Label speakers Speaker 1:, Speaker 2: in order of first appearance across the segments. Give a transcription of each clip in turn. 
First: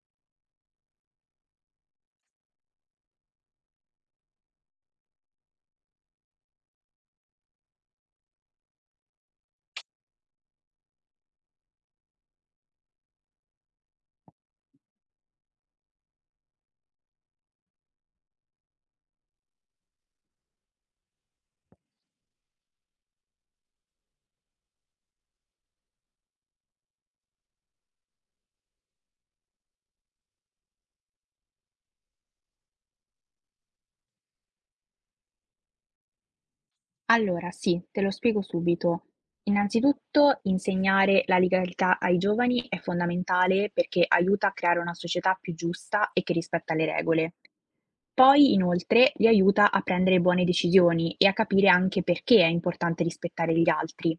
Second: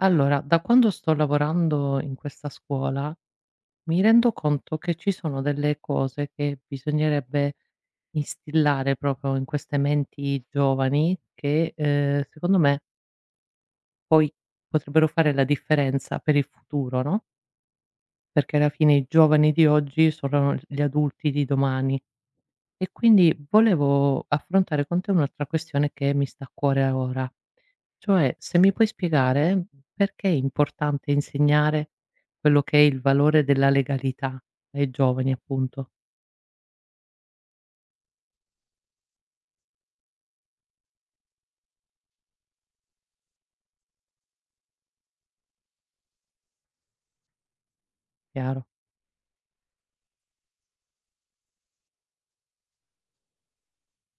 Speaker 1: Allora, da quando sto lavorando in questa scuola, mi rendo conto che ci sono delle cose che bisognerebbe instillare proprio in queste menti giovani che, secondo me poi potrebbero fare la differenza per il futuro, no, perché alla fine i giovani di oggi sono gli adulti di domani. E quindi volevo affrontare con te un'altra questione che mi sta a cuore ora, cioè se mi puoi spiegare perché è importante insegnare quello che è il valore della legalità ai giovani appunto,
Speaker 2: Allora, sì, te lo spiego subito. Innanzitutto, insegnare la legalità ai giovani è fondamentale perché aiuta a creare una società più giusta e che rispetta le regole. Poi,
Speaker 1: chiaro.
Speaker 2: inoltre, li aiuta a prendere buone decisioni e a capire anche perché è importante rispettare gli altri.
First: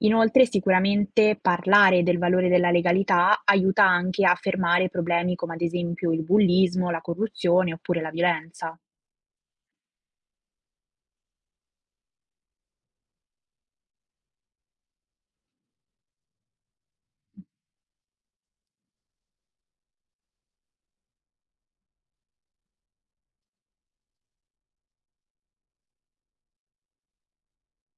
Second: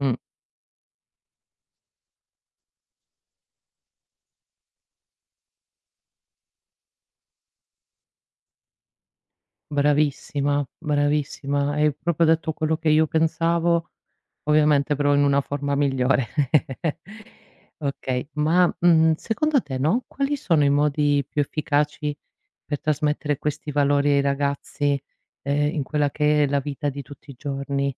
Speaker 1: Mh,
Speaker 2: Inoltre, sicuramente parlare del valore della legalità aiuta anche a fermare problemi come ad esempio il bullismo, la corruzione oppure la violenza.
Speaker 1: bravissima, bravissima, hai proprio detto quello che io pensavo, ovviamente però in una forma migliore. Okay, ma, secondo te, no, quali sono i modi più efficaci per trasmettere questi valori ai ragazzi, in quella che è la vita di tutti i giorni.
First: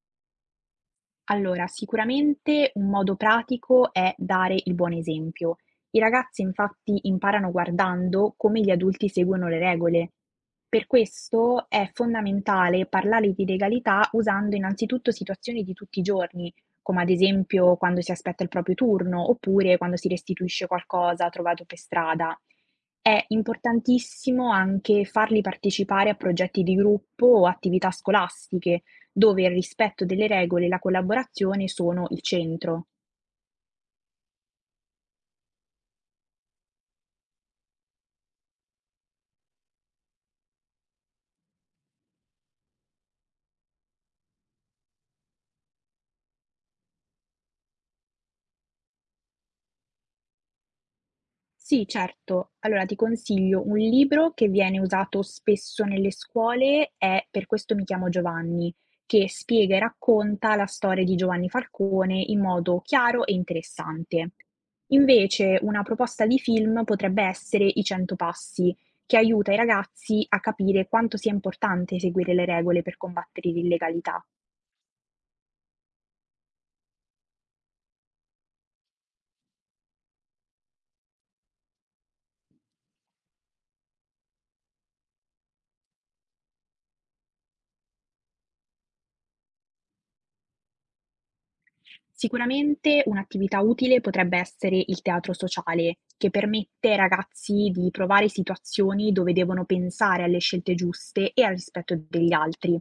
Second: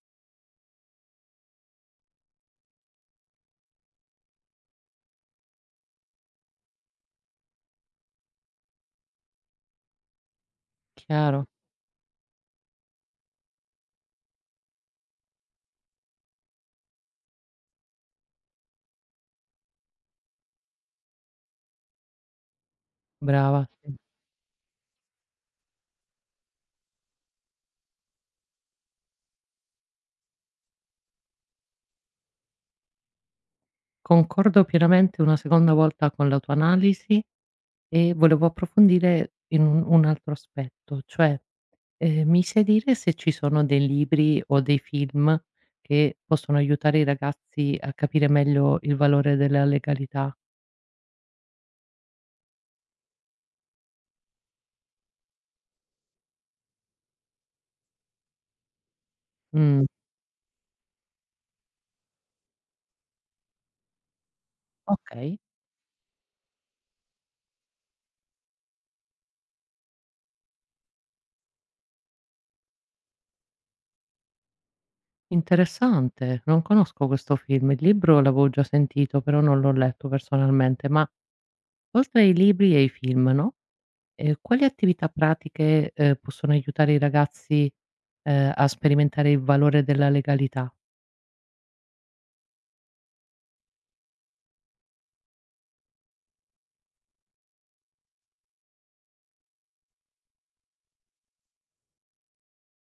Speaker 2: Allora, sicuramente un modo pratico è dare il buon esempio. I ragazzi infatti imparano guardando come gli adulti seguono le regole. Per
Speaker 1: Chiaro.
Speaker 2: questo è fondamentale parlare di legalità usando innanzitutto situazioni di tutti i giorni, come ad esempio quando si aspetta il proprio turno oppure quando si restituisce qualcosa trovato per strada. È
Speaker 1: Brava, sì.
Speaker 2: importantissimo anche farli partecipare a progetti di gruppo o attività scolastiche dove il rispetto delle regole e la collaborazione sono il centro.
Speaker 1: Concordo pienamente una seconda volta con la tua analisi e volevo approfondire in un altro aspetto, cioè, mi sai dire se ci sono dei libri o dei film che possono aiutare i ragazzi a capire meglio il valore della legalità?
Speaker 2: Sì, certo. Allora ti consiglio un libro che viene usato spesso nelle scuole, è Per questo mi chiamo Giovanni, che spiega e
Speaker 1: Mh,
Speaker 2: racconta la storia di Giovanni Falcone in modo chiaro e interessante.
Speaker 1: okay.
Speaker 2: Invece, una proposta di film potrebbe essere I 100 passi, che aiuta i ragazzi a capire quanto sia importante seguire le regole per combattere l'illegalità.
Speaker 1: Interessante, non conosco questo film. Il libro l'avevo già sentito, però non l'ho letto personalmente. Ma oltre ai libri e ai film, no, quali attività pratiche, possono aiutare i ragazzi, a sperimentare il valore della legalità?
Speaker 2: Sicuramente un'attività utile potrebbe essere il teatro sociale, che permette ai ragazzi di provare situazioni dove devono pensare alle scelte giuste e al rispetto degli altri.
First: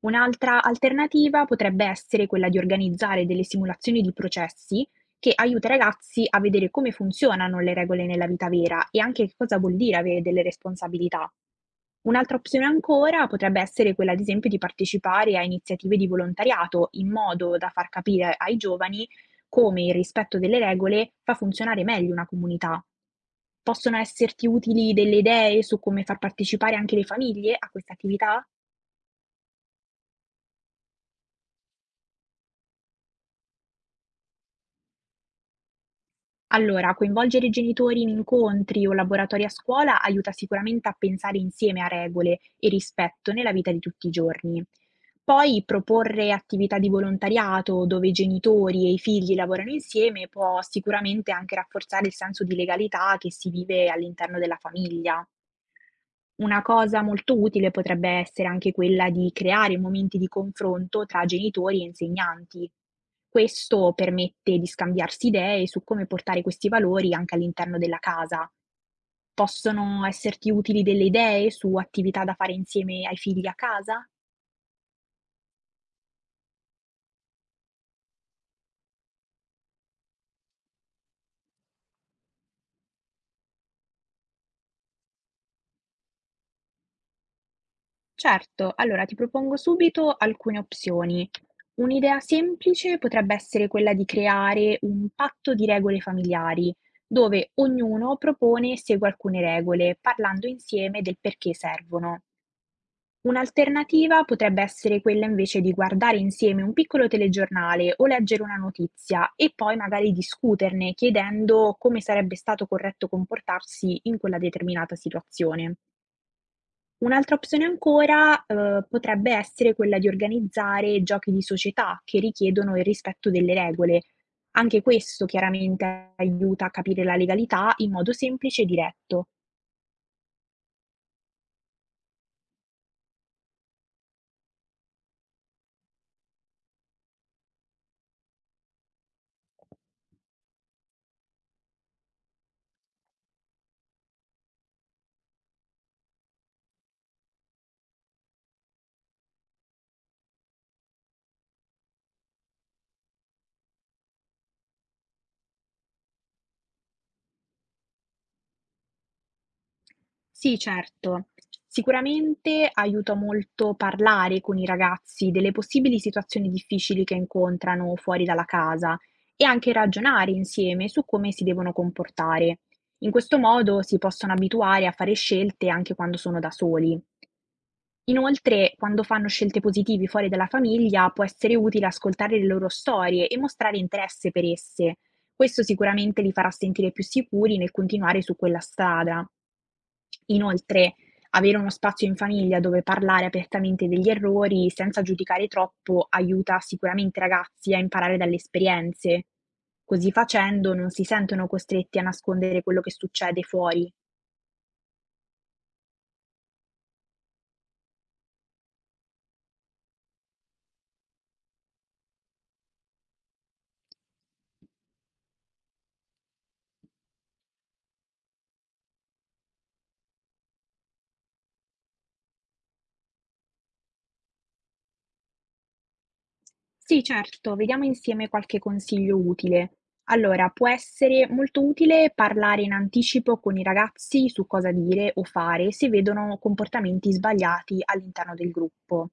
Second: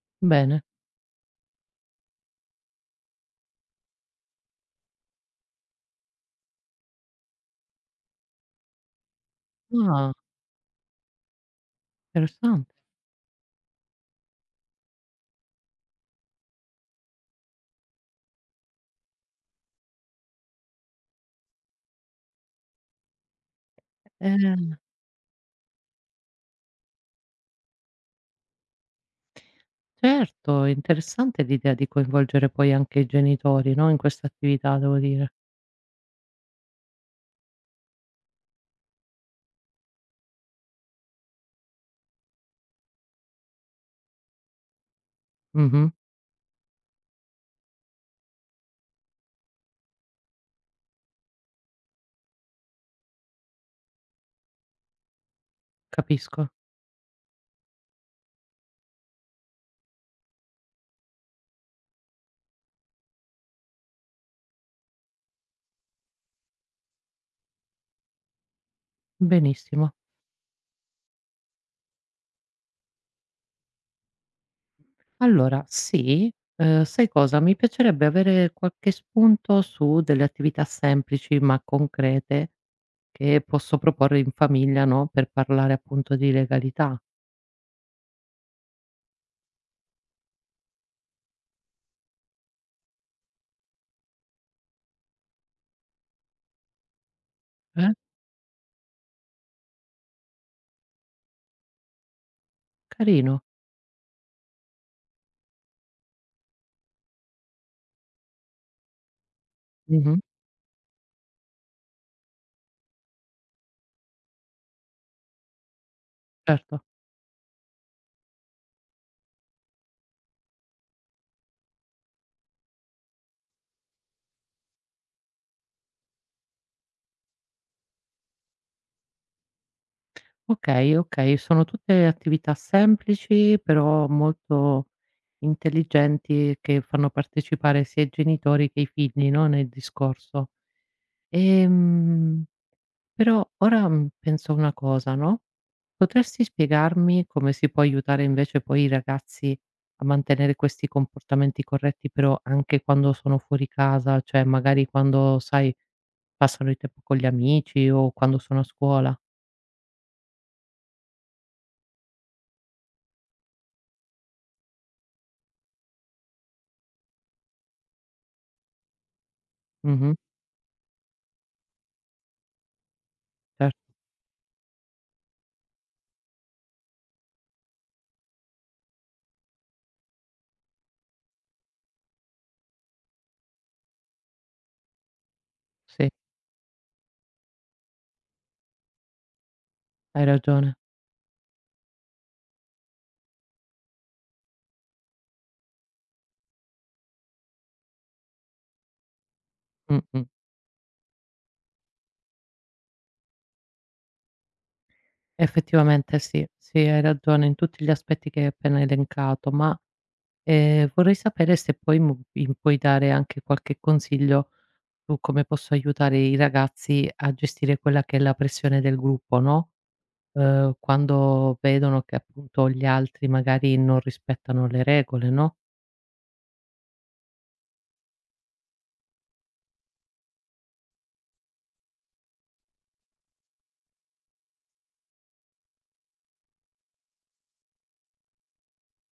Speaker 2: Un'altra
Speaker 1: Bene.
Speaker 2: alternativa potrebbe essere quella di organizzare delle simulazioni di processi che aiuta i ragazzi a vedere come funzionano le regole nella vita vera e anche che cosa vuol dire
Speaker 1: Ah,
Speaker 2: avere delle responsabilità. Un'altra opzione
Speaker 1: interessante.
Speaker 2: ancora potrebbe essere quella ad esempio di partecipare a iniziative di volontariato, in modo da far capire ai giovani come il rispetto delle regole fa funzionare meglio una comunità. Possono esserti
Speaker 1: Ehm,
Speaker 2: utili delle idee su come far partecipare anche le famiglie a queste attività?
Speaker 1: certo, è interessante l'idea di coinvolgere poi anche i genitori, no, in questa attività, devo dire.
Speaker 2: Allora, coinvolgere i genitori in incontri o laboratori a scuola aiuta sicuramente a pensare insieme a regole e rispetto nella vita di tutti i giorni. Poi
Speaker 1: Mh-mh,
Speaker 2: proporre attività di volontariato dove i genitori e i figli lavorano insieme può sicuramente anche rafforzare il senso di legalità che si vive all'interno della famiglia.
Speaker 1: capisco.
Speaker 2: Una cosa molto utile potrebbe essere anche quella di creare momenti di confronto tra genitori e insegnanti. Questo permette di scambiarsi idee su come portare questi valori anche all'interno della casa.
Speaker 1: Benissimo.
Speaker 2: Possono esserti utili delle idee su attività da fare insieme ai figli a casa?
Speaker 1: Allora sì, sai cosa, mi piacerebbe avere qualche spunto su delle attività semplici ma concrete che posso proporre in famiglia, no, per parlare appunto di legalità.
Speaker 2: Certo, allora ti propongo subito alcune opzioni. Un'idea semplice potrebbe essere quella di creare un patto di regole familiari, dove
Speaker 1: Eh?
Speaker 2: ognuno propone e segue alcune regole, parlando insieme del perché servono.
Speaker 1: Carino.
Speaker 2: Un'alternativa potrebbe essere quella invece di guardare insieme un piccolo telegiornale o leggere una notizia e poi magari
Speaker 1: Mh-mh.
Speaker 2: discuterne chiedendo come sarebbe stato corretto comportarsi in quella determinata situazione.
Speaker 1: Certo.
Speaker 2: Un'altra opzione ancora, potrebbe essere quella di organizzare giochi di società che richiedono il rispetto delle regole. Anche questo chiaramente aiuta a capire la legalità in modo semplice e diretto.
Speaker 1: Okay, okay, sono tutte attività semplici però molto intelligenti che fanno partecipare sia i genitori che i figli, no, nel discorso. Ehm Però ora, penso a una cosa, no, potresti spiegarmi come si può aiutare invece poi i ragazzi a mantenere questi comportamenti corretti, però anche quando sono fuori casa, cioè magari quando, sai, passano il tempo con gli amici o quando sono a scuola.
Speaker 2: Sì, certo. Sicuramente aiuta molto parlare con i ragazzi delle possibili situazioni difficili che incontrano fuori dalla casa e anche
Speaker 1: Mh-mh,
Speaker 2: ragionare insieme su come si devono comportare. In questo modo
Speaker 1: certo,
Speaker 2: si possono abituare a fare scelte anche quando sono da soli. Inoltre, quando fanno scelte positive fuori dalla famiglia, può essere utile ascoltare le loro storie e mostrare interesse per esse, questo
Speaker 1: sì,
Speaker 2: sicuramente li farà sentire più sicuri nel continuare su quella strada.
Speaker 1: hai ragione.
Speaker 2: Inoltre, avere uno spazio in famiglia dove parlare apertamente degli errori senza giudicare troppo aiuta sicuramente i ragazzi a imparare dalle esperienze. Così
Speaker 1: Mh-mh.
Speaker 2: facendo non si sentono costretti a nascondere quello che succede fuori.
Speaker 1: Effettivamente sì, sì, hai ragione in tutti gli aspetti che hai appena elencato, ma, vorrei sapere se poi mu mi puoi dare anche qualche consiglio tu come posso aiutare i ragazzi a gestire quella che è la pressione del gruppo, no, quando vedono che appunto gli altri magari non rispettano le regole, no?
Speaker 2: Sì, certo, vediamo insieme qualche consiglio utile. Allora, può essere molto utile parlare in anticipo con i ragazzi su cosa dire o fare se vedono comportamenti sbagliati all'interno del gruppo.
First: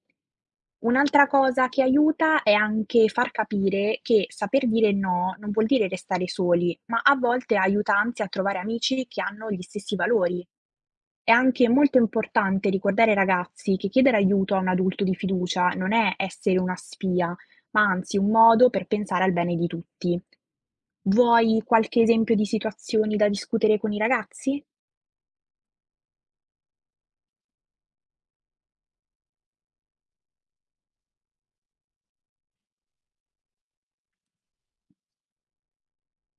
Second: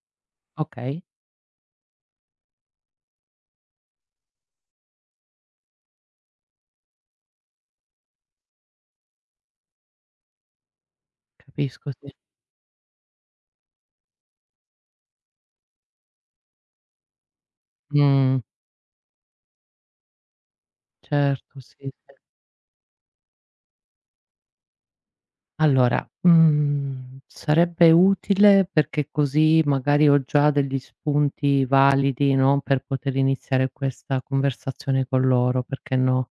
Speaker 1: Okay,
Speaker 2: Un'altra cosa che aiuta è anche far capire che saper dire no non vuol dire restare soli, ma a volte aiuta anzi a trovare amici che hanno gli stessi valori. È anche
Speaker 1: capisco,
Speaker 2: molto
Speaker 1: sì.
Speaker 2: importante ricordare ai ragazzi che chiedere aiuto a un adulto di fiducia non è essere una spia, ma anzi un
Speaker 1: Mh,
Speaker 2: modo per pensare al bene di tutti.
Speaker 1: certo,
Speaker 2: Vuoi
Speaker 1: sì, sì.
Speaker 2: qualche esempio di situazioni da discutere con i ragazzi?
Speaker 1: Allora, sarebbe utile perché così magari ho già degli spunti validi, no, per poter iniziare questa conversazione con loro, perché no?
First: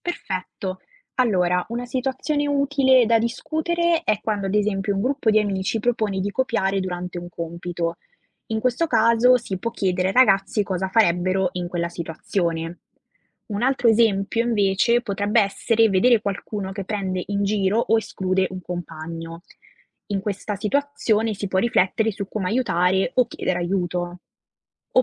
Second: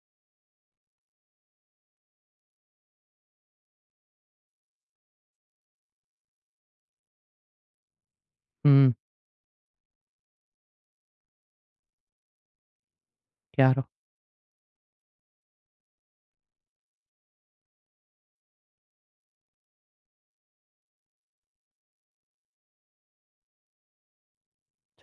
Speaker 2: Perfetto. Allora, una situazione utile da discutere è quando, ad esempio, un gruppo di amici propone di copiare durante un compito. In questo
Speaker 1: Mh,
Speaker 2: caso si può chiedere ai ragazzi cosa farebbero in quella situazione. Un altro
Speaker 1: chiaro,
Speaker 2: esempio invece potrebbe essere vedere qualcuno che prende in giro o esclude un compagno. In questa situazione si può riflettere su come aiutare o chiedere aiuto.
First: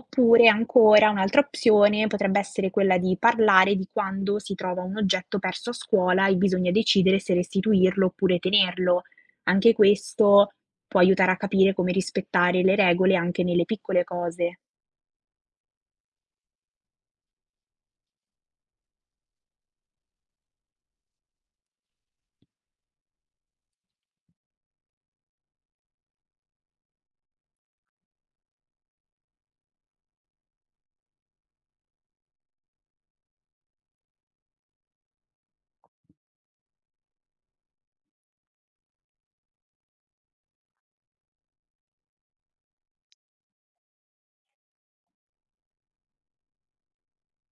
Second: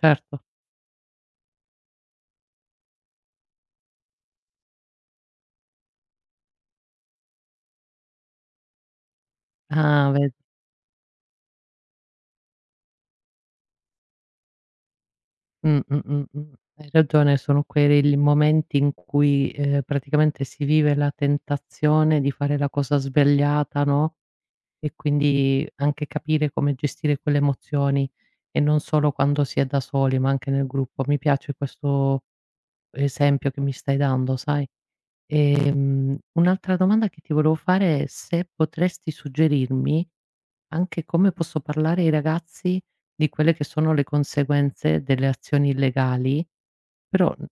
Speaker 1: certo.
Speaker 2: ancora un'altra opzione potrebbe essere quella di parlare di quando si trova un oggetto perso a scuola e bisogna decidere se restituirlo oppure tenerlo. Anche
Speaker 1: Ah, ve
Speaker 2: questo può aiutare a capire come rispettare le regole anche nelle piccole cose.
Speaker 1: Mh. Hai ragione, sono quei l momenti in cui, praticamente si vive la tentazione di fare la cosa sbagliata, no, e quindi anche capire come gestire quelle emozioni e non solo quando si è da soli, ma anche nel gruppo. Mi piace questo esempio che mi stai dando, sai? Un'altra domanda che ti volevo fare è se potresti suggerirmi anche come posso parlare ai ragazzi di quelle che sono le conseguenze delle azioni illegali, però n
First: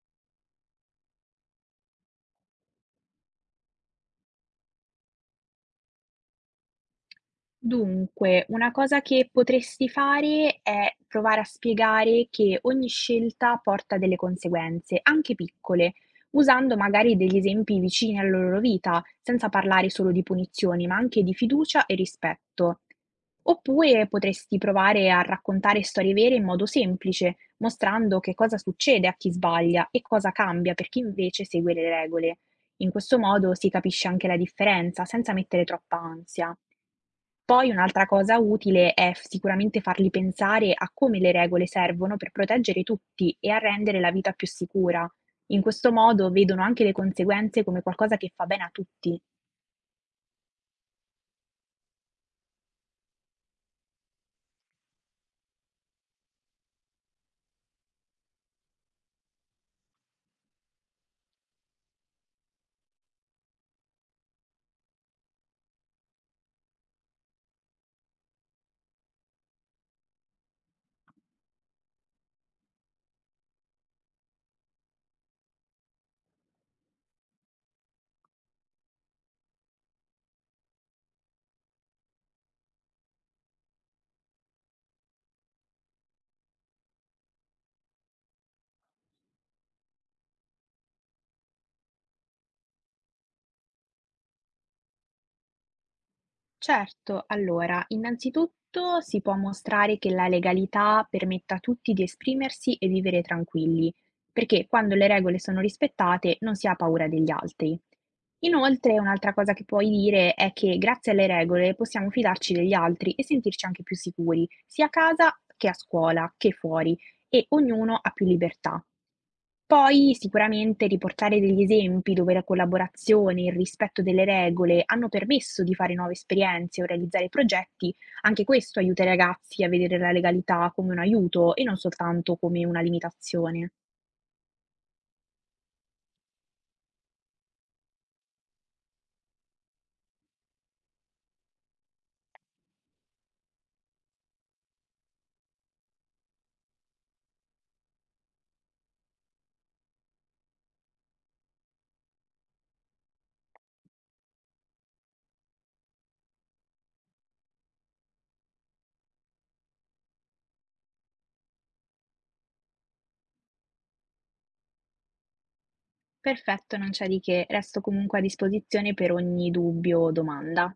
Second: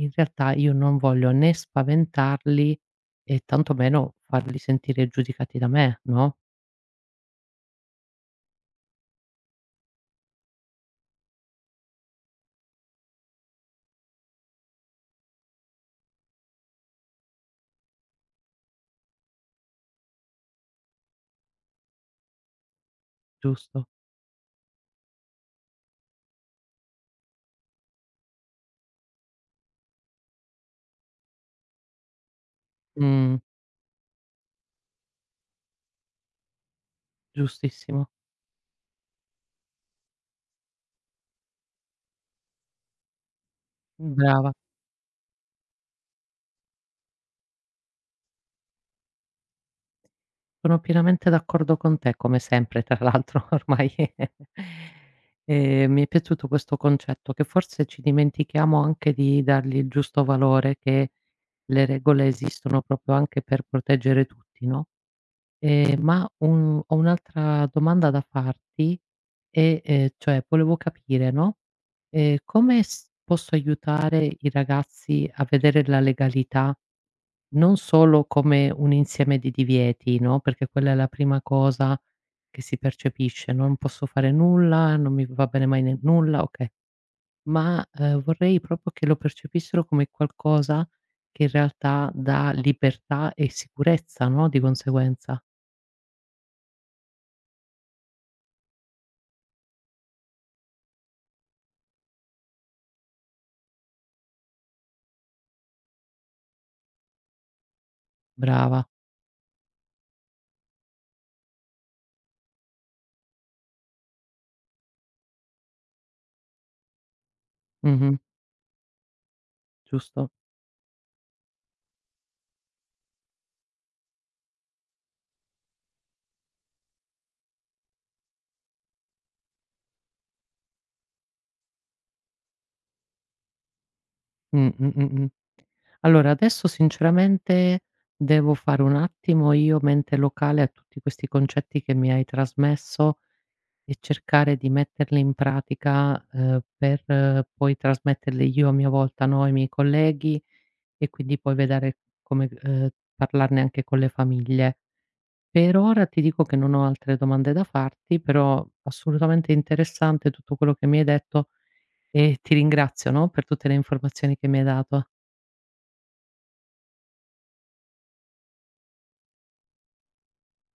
Speaker 1: in realtà io non voglio né spaventarli e tantomeno farli sentire giudicati da me, no,
Speaker 2: Dunque, una cosa che potresti fare è provare a spiegare che ogni scelta porta delle conseguenze, anche piccole, usando magari degli esempi vicini alla loro vita, senza parlare solo di punizioni, ma anche di fiducia e rispetto.
Speaker 1: giusto?
Speaker 2: Oppure potresti provare a raccontare storie vere in modo semplice, mostrando che cosa succede a chi sbaglia e cosa cambia per chi invece segue le regole. In questo
Speaker 1: Mh,
Speaker 2: modo si capisce anche la differenza, senza mettere troppa ansia. Poi un'altra
Speaker 1: giustissimo.
Speaker 2: cosa utile è f sicuramente farli pensare a come le regole servono per proteggere tutti e a rendere la
Speaker 1: Mh,
Speaker 2: vita più
Speaker 1: brava.
Speaker 2: sicura. In questo modo vedono anche le conseguenze come qualcosa che fa bene a tutti.
Speaker 1: Sono pienamente d'accordo con te, come sempre tra l'altro, ormai. Mi è piaciuto questo concetto, che forse ci dimentichiamo anche di dargli il giusto valore, che le regole esistono proprio anche per proteggere tutti, no? Ma un ho un'altra domanda da farti e, cioè volevo capire, no, come s posso aiutare i ragazzi a vedere la legalità non solo come un insieme di divieti, no, perché quella è la prima cosa che si percepisce: no? "Non posso fare nulla, non mi va bene mai ne nulla", okay, ma, vorrei proprio che lo percepissero come qualcosa che in realtà dà libertà e sicurezza, no, di conseguenza.
Speaker 2: Certo, allora, innanzitutto si può mostrare che la legalità permette a tutti di esprimersi e vivere tranquilli, perché quando le regole sono rispettate non si ha paura degli altri.
Speaker 1: Brava.
Speaker 2: Inoltre, un'altra cosa che puoi dire è che grazie alle regole possiamo fidarci degli altri e sentirci anche più sicuri, sia a casa che a scuola, che fuori, e ognuno ha
Speaker 1: Mh-mh.
Speaker 2: più libertà. Poi
Speaker 1: Giusto.
Speaker 2: sicuramente riportare degli esempi dove la collaborazione e il rispetto delle regole hanno permesso di fare nuove esperienze o realizzare progetti, anche questo aiuta i ragazzi a vedere la legalità come un aiuto e non soltanto come una limitazione.
Speaker 1: Mh, mh, mh, mh. Allora adesso sinceramente devo fare un attimo io mente locale a tutti questi concetti che mi hai trasmesso e cercare di metterli in pratica, per poi trasmetterli io a mia volta, no, ai miei colleghi e quindi poi vedere come, parlarne anche con le famiglie. Per ora ti dico che non ho altre domande da farti, però assolutamente interessante tutto quello che mi hai detto e ti ringrazio, no, per tutte le informazioni che mi hai dato.
Speaker 2: Perfetto, non c'è di che, resto comunque a disposizione per ogni dubbio o domanda.